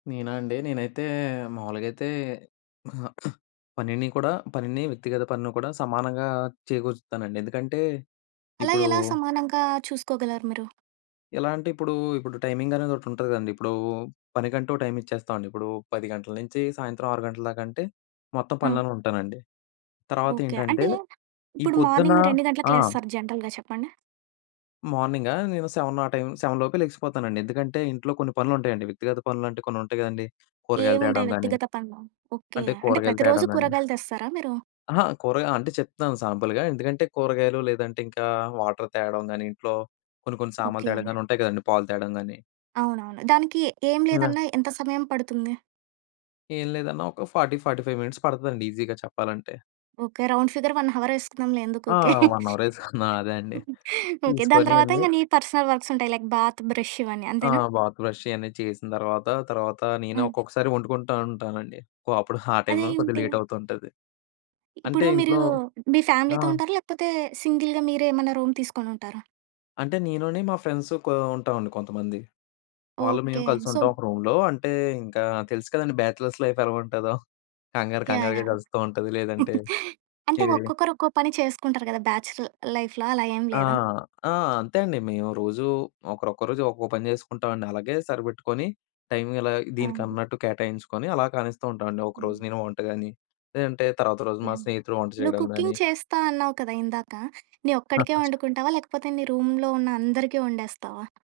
నేనా అండి? నేనైతే మావులుగైతే మా పనిని కూడా పనిని వ్యక్తిగత పనిని కూడా సమానంగా చేకూరుస్తానండి. ఎందుకంటే, అలా ఇప్పుడూ ఎలా సమానంగా చూసుకోగలరు మీరు? ఎలా అంటే, ఇప్పుడూ, ఇప్పుడు టైమింగనేదొకటుంటది కదండి. ఇప్పుడూ పనిగంటూ ఓ టైమిచ్చేస్తావండి. ఇప్పుడూ 10 గంటల నించి సాయంత్రం 6 గంటల దాకంటే, మొత్తం హ్మ్. పనులోనే ఉంటానండి. ఓకే. అంటే, తర్వాతేంటంటే, ఈ ఇప్పుడు పొద్దున మార్నింగ్ మీరెన్ని గంటలకి ఆ! లేస్తారు జనరల్‌గా చెప్పండి? మార్నింగా? నేను 7 ఆ టైమ్ 7 లోపే లెగిసిపోతానండి. ఎందుకంటే, ఇంట్లో కొన్ని పనులుంటాయండి వ్యక్తిగత పనులంటే కొన్నుంటయి గదండి, కూరగాయలు ఏముంటాయి తేడం గానీ వ్యక్తిగత పనులు? ఓకే. అంటే, అంటే, కూరగాయలు ప్రతిరోజు తేడం గానీ. కూరగాయలు తెస్తారా మీరు? అహ! కూరగా అంటే, చెప్తున్నాను సాంపుల్‌గా ఎందుకంటే, కూరగాయలు, లేదంటే ఇంకా వాటర్ తేడం గానీ, ఇంట్లో కొన్ని కొన్ని సామాన్లు ఓకే. తేడంగా గానీ ఉంటయి కదండి, పాలు తేడం గానీ. అవునవును. దానికి ఏం లేదన్నా ఎంత సమయం పడుతుంది? ఏం లేదన్నా ఒక 40, 45 మినిట్స్ పడతదండి ఈజీగా చెప్పాలంటే. ఓకే. రౌండ్ ఫిగర్ 1 హవర్ యేసుకుందాంలే ఎందుకు ఆ! ఊకే. 1 అవరేసుకున్నా అదే అండి. ఓకే. దాని తీసుకోని తరువాత అన్ని ఇంక నీ పర్సనల్ వర్క్సుంటాయి లైక్ బాత్, బ్రష్ ఇవన్నీ. ఆ! అంతేనా? బాత్, బ్రష్ ఇవన్నీ చేసిన తర్వాత, తర్వాతా నేనే ఆ! ఒక్కొక్కసారి ఒండుకుంటా ఉంటానండి. కొ అప్పుడు ఆ టైమ్‌లోనే కొద్దిగ అదేంటి? లేటవుతుంటది. అంటే, ఇప్పుడు మీరూ ఇంట్లో మీ ఆ! ఫ్యామిలీతో ఉంటారా, లేకపోతే సింగిల్‌గా మీరే ఏమన్నా రూమ్ తీసుకొనుంటారా? అంటే, నేనుని, మా ఫ్రెండ్సు కో ఉంటావండి కొంతమంది. వాళ్ళు, ఓకే. మేము సో కలిసుంటాం ఒక రూమ్‌లో. అంటే, ఇంకా తెలుసు కదండి, బ్యాచలర్స్ లైఫ్ ఎలగుంటదో. కంగారు యాహ్! కంగారుగా యాహ్! గడుస్తా ఉంటది, లేదంటే అంటే, ఏవి? ఒక్కొక్కరు ఒక్కో పని చేసుకుంటారు గదా బ్యాచ్‌ల్ లైఫ్‌లో. అలా ఏం ఆ! లేదా? ఆ! అంతే అండి. మేము రోజూ ఒకరొక్కొ రోజు ఒక్కొక్క పని చేసుకుంటావండి. అలాగే, సరిపెట్టుకోని టైమ్ ఇలాగా ఆహా! దీనికన్నట్టు కేటాయించుకొని అలా కానిస్తూ ఉంటావండి. ఒకరోజు హ్మ్. నేను వంట గానీ, లేదంటే తర్వాత రోజు మా ఏన్ స్నేహితుడు వంట నువ్వు చేయడం కుకింగ్ గానీ. చేస్తా అన్నావు కదా! ఇందాక. నీ ఒక్కడికే ఒంకుంటావా, లేకపోతే నీ రూమ్‌లో ఉన్న అందరికీ ఒండేస్తావా?